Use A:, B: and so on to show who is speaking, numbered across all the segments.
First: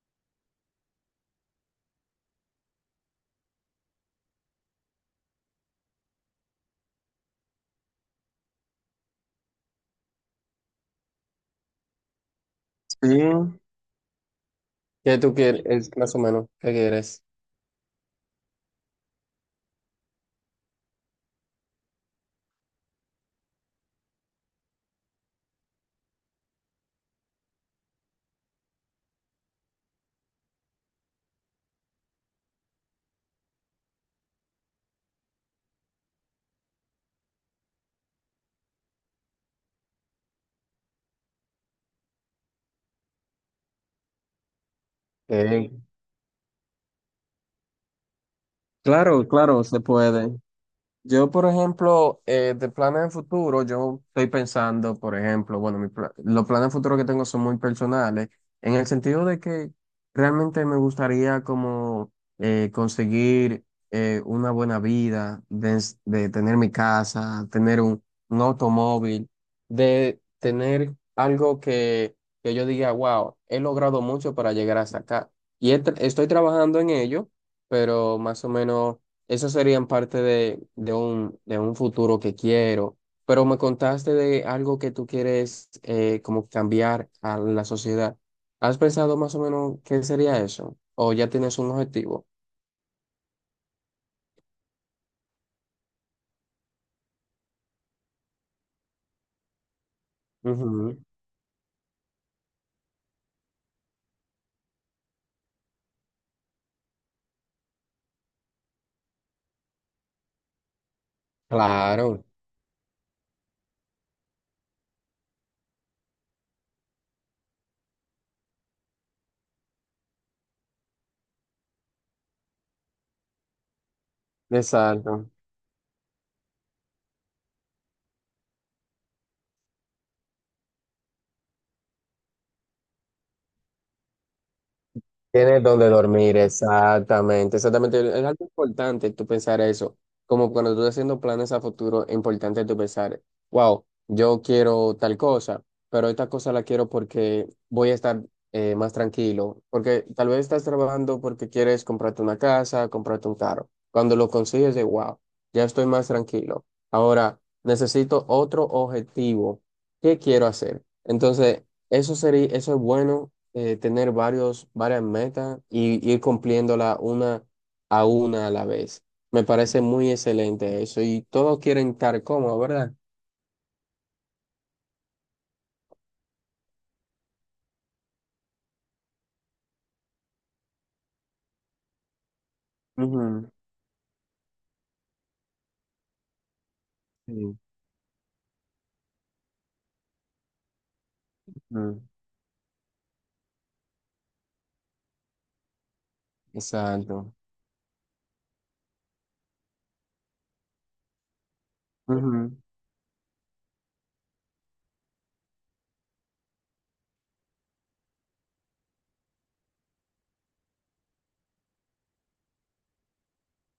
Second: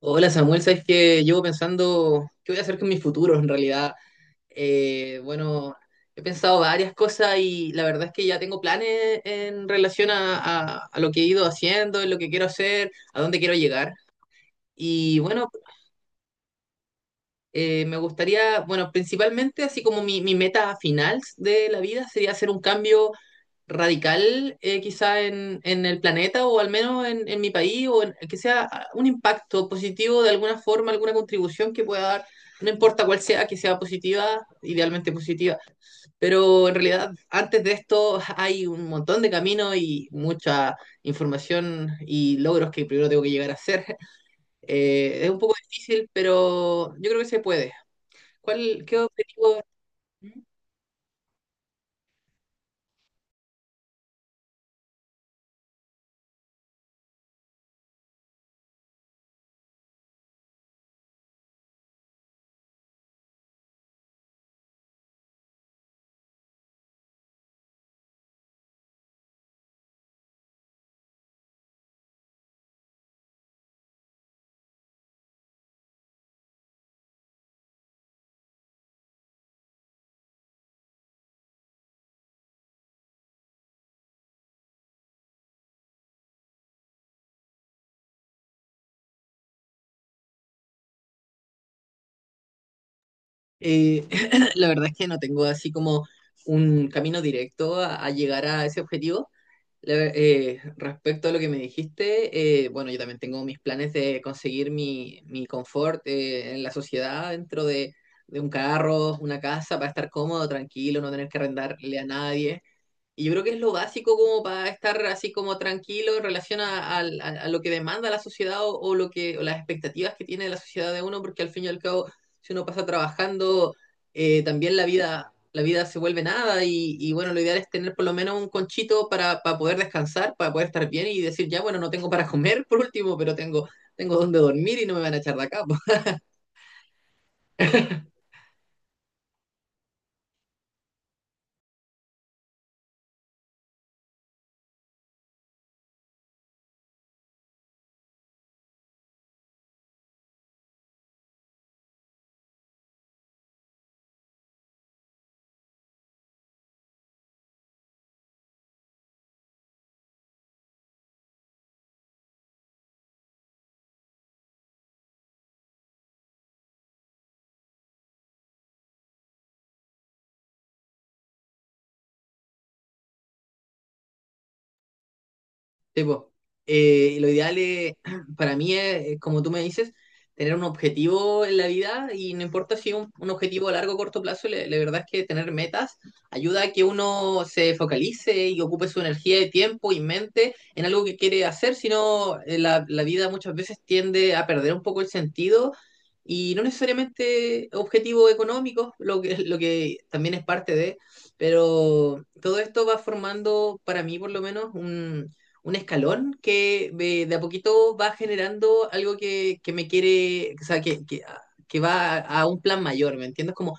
A: Hola Samuel, sabes que llevo pensando qué voy a hacer con mi futuro en realidad. Bueno, he pensado varias cosas y la verdad es que ya tengo planes en relación a lo que he ido haciendo, en lo que quiero hacer,
B: Sí,
A: a dónde quiero llegar.
B: ¿qué
A: Y
B: tú
A: bueno,
B: quieres? Es más o menos, ¿qué quieres?
A: me gustaría, bueno, principalmente así como mi meta final de la vida sería hacer un cambio radical, quizá en el planeta o al menos en mi país o en- que sea, un impacto positivo de alguna forma, alguna contribución que pueda dar, no importa cuál sea, que sea positiva, idealmente positiva. Pero en realidad antes de esto hay un montón de caminos y mucha información y logros que primero tengo que llegar a hacer. Es un poco
B: Eh,
A: difícil, pero yo creo que se puede. ¿Cuál, qué
B: claro,
A: objetivo?
B: claro, se puede. Yo, por ejemplo, de planes de futuro, yo estoy pensando, por ejemplo, bueno, los planes de futuro que tengo son muy personales, en el sentido de que realmente me gustaría como conseguir una buena vida, de tener mi casa, tener un automóvil, de tener algo que yo diga, wow, he logrado mucho para llegar hasta acá. Y estoy trabajando en ello, pero más o menos esas serían parte de un futuro que quiero, pero me contaste de algo que tú quieres como cambiar a la sociedad. ¿Has pensado más o menos qué sería eso? ¿O ya tienes un objetivo?
A: Eh, la verdad es que no tengo así como un camino directo a llegar a ese objetivo.
B: Ujú.
A: Respecto a lo que me dijiste, bueno, yo también tengo mis planes de conseguir mi confort en la sociedad dentro de un carro, una casa, para estar cómodo, tranquilo, no tener que arrendarle a
B: Claro,
A: nadie. Y yo creo que es lo básico como para estar así como tranquilo en relación a lo que demanda la sociedad o lo que, o las expectativas que tiene la sociedad de uno, porque al fin y al cabo, si uno pasa trabajando, también la
B: exacto.
A: vida, la vida se vuelve nada y, y bueno, lo ideal es tener por lo menos un conchito para poder descansar, para poder estar bien y decir, ya, bueno, no tengo para comer por último, pero tengo, tengo donde dormir y no me van a echar de acá.
B: Tienes donde dormir, exactamente, exactamente. Es algo importante tú pensar eso. Como cuando tú estás haciendo planes a futuro, es importante tú pensar, wow, yo quiero tal cosa, pero esta cosa la quiero porque voy a estar más tranquilo. Porque tal vez estás trabajando porque quieres comprarte una casa, comprarte un carro. Cuando lo consigues, de wow, ya estoy más tranquilo. Ahora necesito otro objetivo. ¿Qué quiero hacer? Entonces, eso sería, eso es bueno tener varios, varias metas y ir cumpliéndola una a la vez. Me parece muy excelente eso y todos quieren estar cómodos, ¿verdad?
A: Sí, po. Lo ideal es, para mí es, como tú me dices, tener un objetivo en la vida y no importa si un, un
B: Ujú,
A: objetivo a largo o corto plazo, verdad es que tener metas ayuda a que uno
B: sí,
A: se focalice y ocupe su energía y tiempo y mente en algo que quiere hacer. Si
B: ujú.
A: sino la vida muchas veces tiende a perder un poco el sentido y no
B: Exacto.
A: necesariamente objetivos económicos, lo que, lo que también es parte de, pero todo esto va formando para mí por lo menos un escalón que, de a poquito va generando algo que me quiere, o sea, que, que va a un plan mayor, ¿me entiendes? Como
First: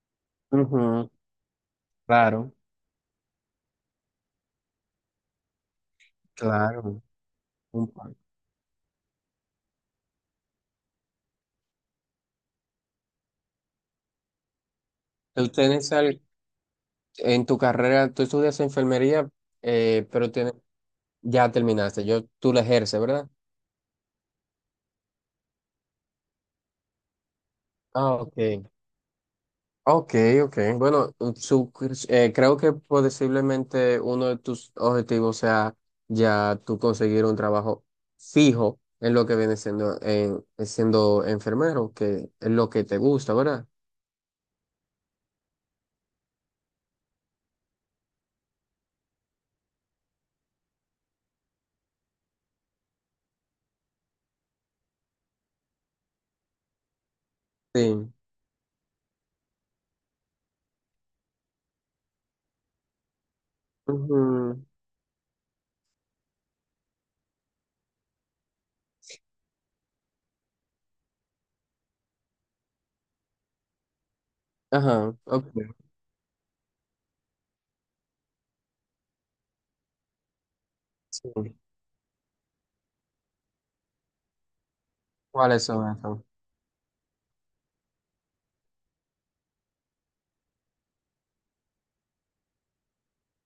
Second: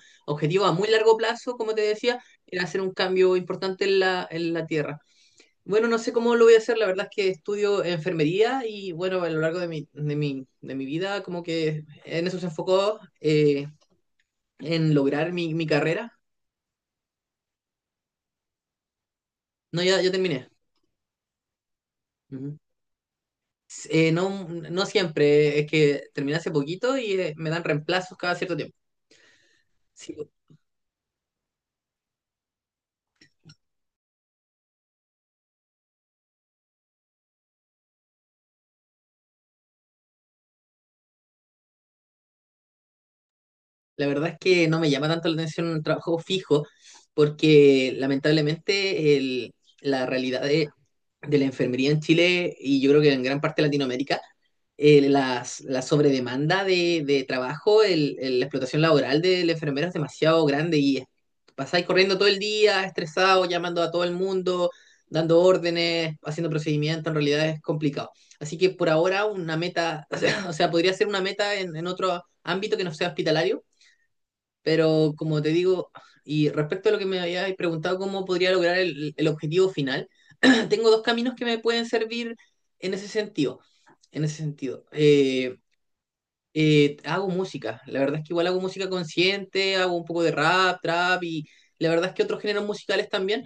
B: Ujú,
A: objetivo a muy
B: ujú.
A: largo plazo, como te decía,
B: Claro,
A: era hacer un cambio importante en la tierra. Bueno, no sé cómo lo voy a hacer, la
B: claro.
A: verdad es que estudio
B: Un pa-
A: enfermería y bueno, a lo largo de mi vida como que en eso se enfocó, en lograr
B: Tú
A: mi
B: tienes
A: carrera.
B: al- en tu carrera, tú estudias enfermería,
A: No, ya,
B: eh,
A: ya
B: pero
A: terminé.
B: tienes- ya terminaste. Yo, tú
A: Ujú.
B: la ejerces, ¿verdad?
A: No, no siempre, es que terminé hace poquito y me dan
B: Ah,
A: reemplazos cada
B: ok.
A: cierto tiempo. Sí,
B: Ok, ok. Bueno, creo que posiblemente uno de tus objetivos sea ya tú conseguir un trabajo fijo en lo que viene siendo, en, siendo enfermero, que es lo que te gusta, ¿verdad?
A: la verdad es que no me llama tanto la atención un trabajo fijo porque lamentablemente el- la realidad de la enfermería en Chile y yo creo que en gran parte de Latinoamérica, las- la sobredemanda de trabajo,
B: Sí.
A: la explotación laboral de la enfermera es demasiado grande y pasáis corriendo todo el día, estresado, llamando a todo el
B: Ujú.
A: mundo, dando órdenes, haciendo procedimientos, en realidad es complicado. Así que por ahora una meta, o sea, podría ser una meta en otro ámbito que no sea hospitalario, pero
B: Ajá,
A: como
B: ok.
A: te digo, y respecto a lo que me habías preguntado, cómo podría lograr el objetivo final, tengo dos
B: Sí.
A: caminos que me pueden servir en ese sentido. En ese sentido,
B: ¿Cuáles son esos?
A: hago música. La verdad es que igual hago música consciente, hago un poco de rap, trap y la verdad es que otros géneros musicales también,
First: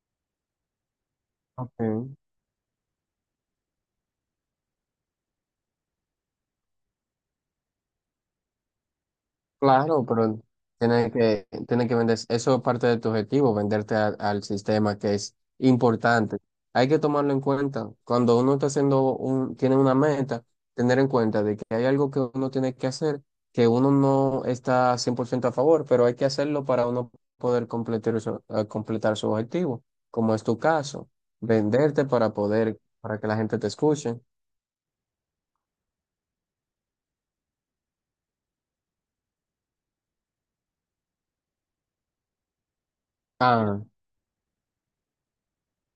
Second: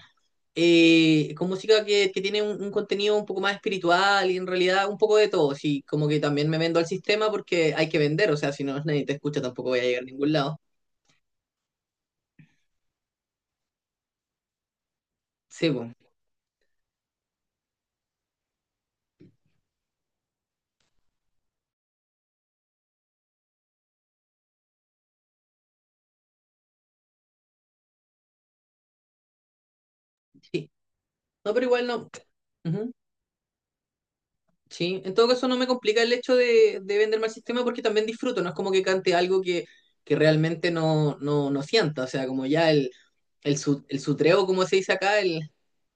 A: con música
B: Ok.
A: que tiene un contenido un poco más espiritual y en realidad un poco de todo. Sí, como que también me vendo al sistema porque hay que vender, o sea, si no nadie te escucha tampoco voy a llegar a
B: Claro,
A: ningún
B: pero
A: lado.
B: tiene que vender, eso es parte de tu objetivo, venderte al sistema que es
A: Sí, po.
B: importante. Hay que tomarlo en cuenta. Cuando uno está haciendo un, tiene una meta, tener en cuenta de que hay algo que uno tiene que hacer, que uno no está 100% a favor, pero hay que hacerlo para uno poder completar su objetivo, como es tu
A: Sí.
B: caso,
A: No, pero igual
B: venderte
A: no.
B: para poder,
A: Ujú.
B: para que la gente te escuche.
A: Sí, en todo caso no me complica el hecho de vender mal sistema porque también disfruto, no es como que cante algo que realmente no, no, no sienta, o sea, como ya
B: Ah,
A: su- el sutreo, como se dice acá, el,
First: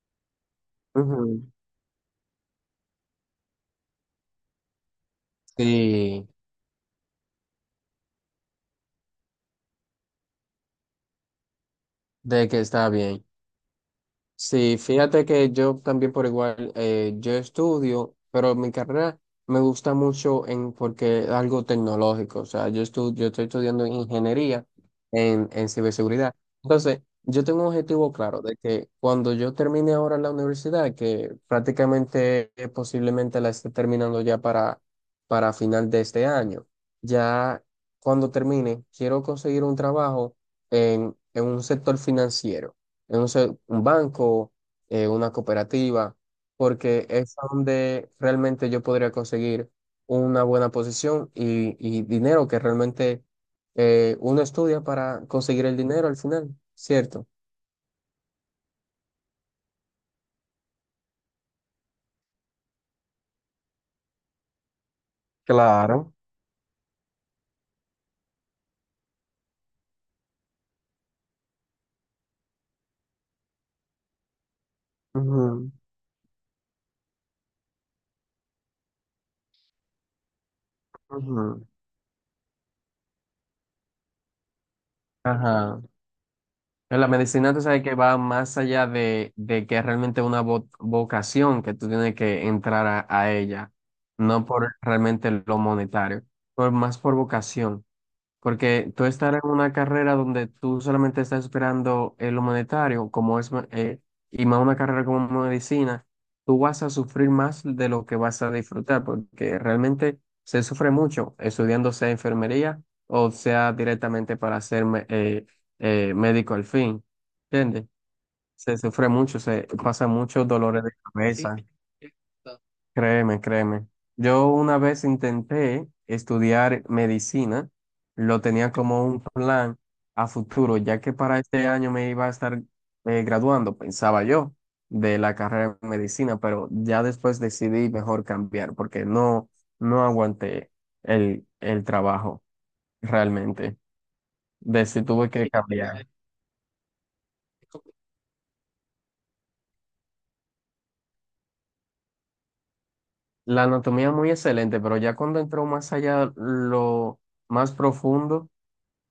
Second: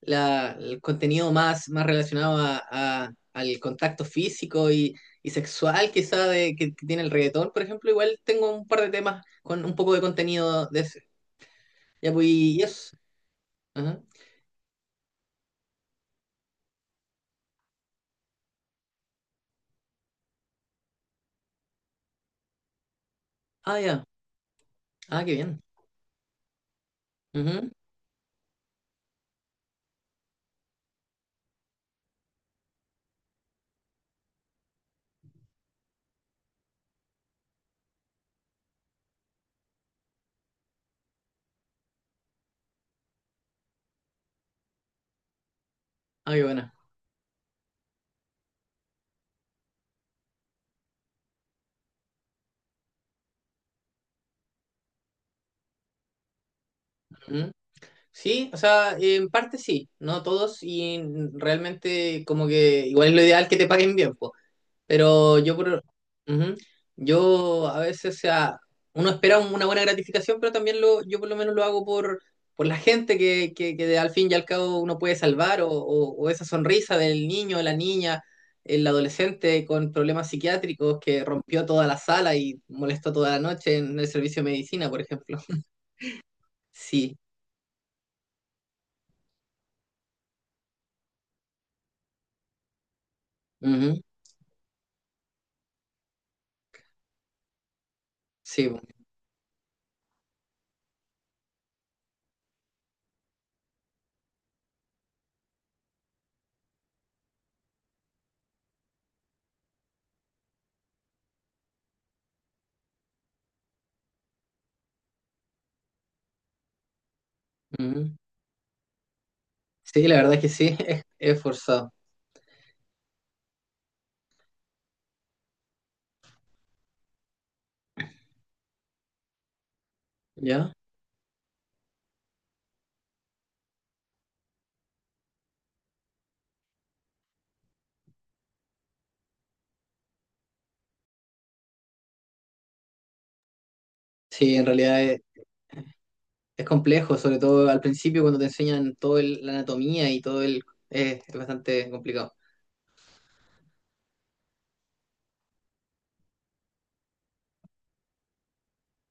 A: la- el contenido
B: ujú,
A: más, más relacionado a- al contacto físico y sexual quizá
B: sí,
A: de, que tiene el reggaetón, por ejemplo, igual tengo un par de temas con un poco de contenido de ese. Ya, pues,
B: de que
A: y
B: está
A: eso.
B: bien.
A: Ajá.
B: Sí, fíjate que yo también por igual, yo estudio, pero mi carrera me gusta mucho en, porque es algo tecnológico, o sea, yo, yo estoy
A: Ah,
B: estudiando
A: ya.
B: ingeniería
A: Ah, qué bien.
B: en ciberseguridad. Entonces, yo tengo un
A: Ujú.
B: objetivo claro de que cuando yo termine ahora la universidad, que prácticamente posiblemente la esté terminando ya para final de este año, ya cuando termine, quiero conseguir un trabajo en un sector financiero no sé, un banco, una cooperativa,
A: Ah, qué buena.
B: porque es donde realmente yo podría conseguir una buena posición y dinero que realmente uno estudia para conseguir el dinero al final, ¿cierto?
A: Sí, o sea, en parte sí, no todos y realmente como que igual es lo ideal que te paguen bien, po. Pero yo por,
B: Claro.
A: ujú, yo a veces, o sea, uno espera un- una buena gratificación, pero también lo, yo por lo menos lo hago por la gente que de- al fin y al cabo uno puede salvar
B: Ujú,
A: o esa sonrisa del niño, la niña, el adolescente con problemas psiquiátricos que rompió
B: ujú.
A: toda la sala y molestó toda la noche en el servicio de medicina, por ejemplo.
B: Ajá. En la
A: Sí,
B: medicina, tú sabes que va más allá de que es realmente una vocación que tú tienes que entrar a ella,
A: ujú,
B: no por realmente lo monetario, por más por vocación.
A: sí.
B: Porque tú estar en una carrera donde tú solamente estás esperando el monetario como es, y más una carrera como medicina, tú vas a sufrir más de lo que vas a disfrutar, porque realmente se sufre mucho estudiando sea enfermería o sea directamente para ser médico al fin, ¿entiendes?
A: Ujú.
B: Se sufre mucho, se
A: Sí,
B: pasa
A: la verdad
B: muchos
A: que sí,
B: dolores de Sí,
A: es
B: cabeza.
A: forzado,
B: Créeme, créeme. Yo una vez intenté estudiar medicina, lo tenía como un plan a
A: ¿ya?
B: futuro, ya que para este año me iba a estar graduando, pensaba yo, de la carrera de medicina, pero ya después decidí mejor cambiar porque no, no aguanté el trabajo realmente.
A: Sí, en realidad
B: Decí, tuve que cambiar.
A: es complejo, sobre todo al principio cuando te enseñan toda la anatomía y todo el... es bastante complicado.
B: La anatomía muy excelente, pero ya cuando entró más allá, lo más profundo.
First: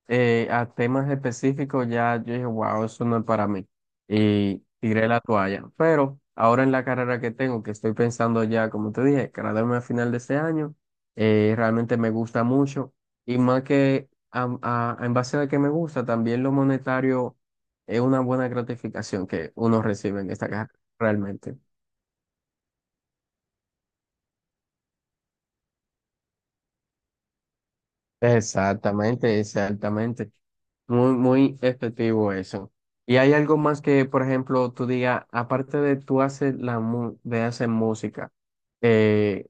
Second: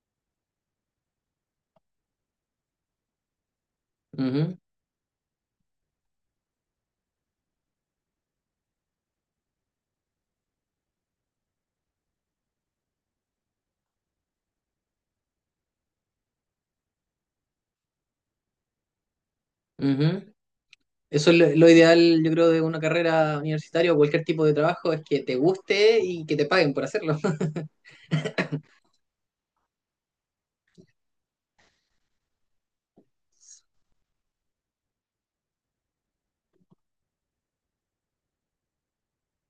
B: A temas específicos ya yo dije, wow, eso no es para mí.
A: Ujú,
B: Y tiré la toalla. Pero ahora en la carrera que tengo, que estoy pensando ya, como te dije, graduarme a final de este año, realmente me gusta mucho. Y más que en base a que me gusta, también lo monetario es una buena gratificación que uno
A: ujú.
B: recibe en esta carrera,
A: Eso es
B: realmente.
A: lo ideal, yo creo, de una carrera universitaria o cualquier tipo de trabajo, es que te guste y que te paguen por hacerlo.
B: Exactamente, exactamente. Muy, muy efectivo eso. ¿Y hay algo más que, por ejemplo, tú digas, aparte de tú hacer de hacer música, eh,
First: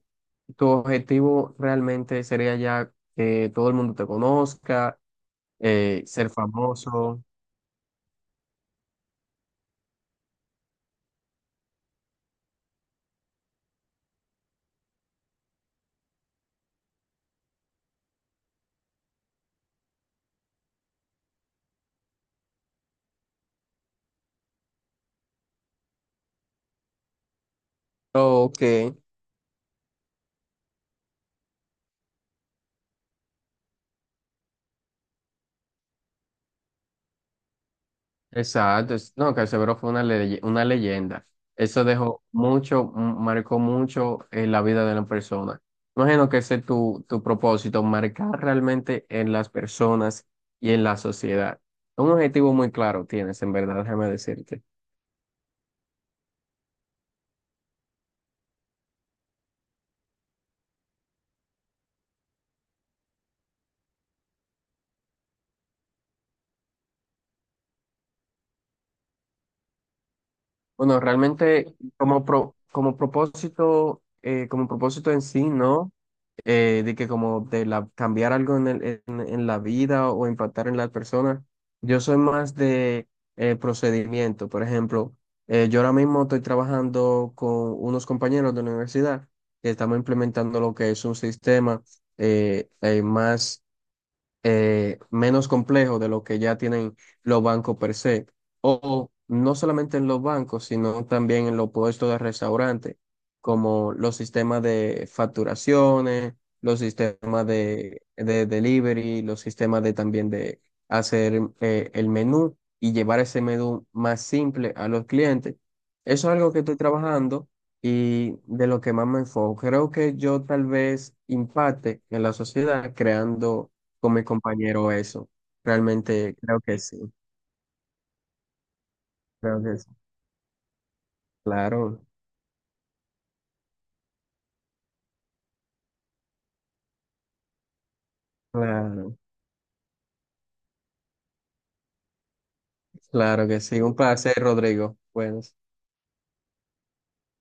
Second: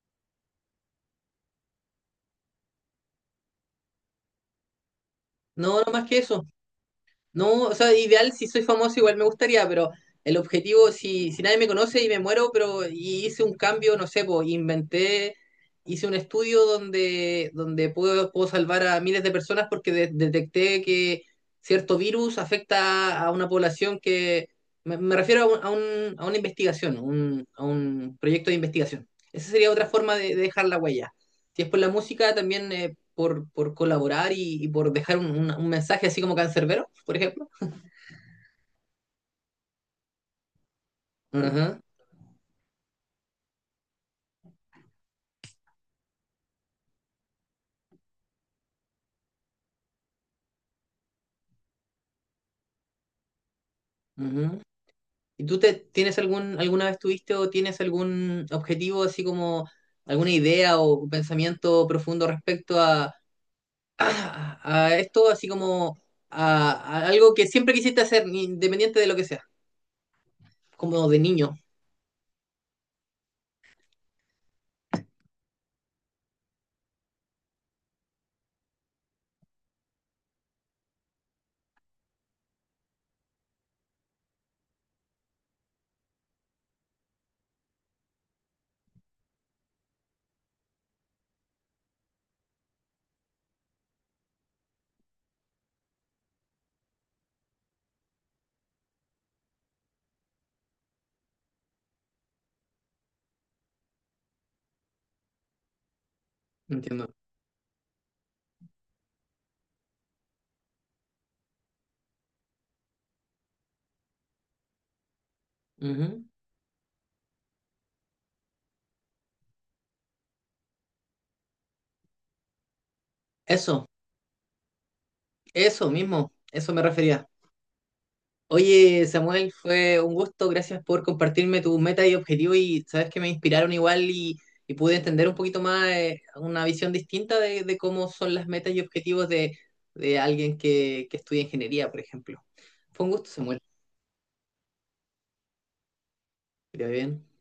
B: tu objetivo realmente sería ya que todo el mundo te conozca,
A: No, no más que
B: ser
A: eso.
B: famoso?
A: No, o sea, ideal, si soy famoso igual me gustaría, pero el objetivo, si, si nadie me conoce y me muero, pero y hice un cambio, no sé, pues inventé, hice un estudio donde, donde puedo, puedo salvar a miles de personas porque de- detecté que cierto virus afecta a una población que, me refiero a, un- a, un- a una investigación, un- a un
B: Oh,
A: proyecto de
B: ok.
A: investigación. Esa sería otra forma de dejar la huella. Si es por la música, también por colaborar y por dejar un mensaje así como cancerbero, por ejemplo.
B: Exacto, no, Canserbero fue una, una leyenda.
A: Ajá,
B: Eso dejó mucho, marcó mucho en la vida de la persona. Imagino que ese es tu, tu propósito, marcar realmente en las personas y en la sociedad. Un objetivo muy claro tienes, en verdad, déjame
A: ajá.
B: decirte.
A: ¿Y tú te, tienes algún, alguna vez tuviste o tienes algún objetivo, así como alguna idea o pensamiento profundo respecto a, a, a esto, así como a algo que siempre quisiste hacer, independiente de lo que sea,
B: Bueno,
A: como de niño?
B: realmente como, como propósito en sí, ¿no? De que como de la, cambiar algo en, en la vida o impactar en las personas. Yo soy más de procedimiento. Por ejemplo, yo ahora mismo estoy trabajando con unos compañeros de la universidad que estamos implementando lo que es un sistema más menos complejo de lo que ya tienen los bancos per se. O no solamente en los bancos, sino también en los puestos de restaurante, como los sistemas de facturaciones, los
A: Entiendo.
B: sistemas de delivery, los sistemas de también de hacer el menú y llevar ese menú más simple a los clientes.
A: Ujú.
B: Eso es algo que estoy trabajando y de lo que más me enfoco. Creo que yo tal vez impacte en la sociedad creando
A: Eso,
B: con mi compañero eso.
A: eso mismo,
B: Realmente creo
A: eso
B: que
A: me
B: sí,
A: refería. Oye, Samuel,
B: creo que sí.
A: fue un gusto. Gracias por compartirme tus
B: Claro,
A: metas y objetivos y sabes que me inspiraron igual y pude entender un poquito más, una visión distinta de cómo son las metas y
B: claro,
A: objetivos de alguien que estudia ingeniería, por ejemplo. Fue un gusto,
B: claro
A: Samuel.
B: que sí. Un placer, Rodrigo. Bueno.
A: Que te vaya bien.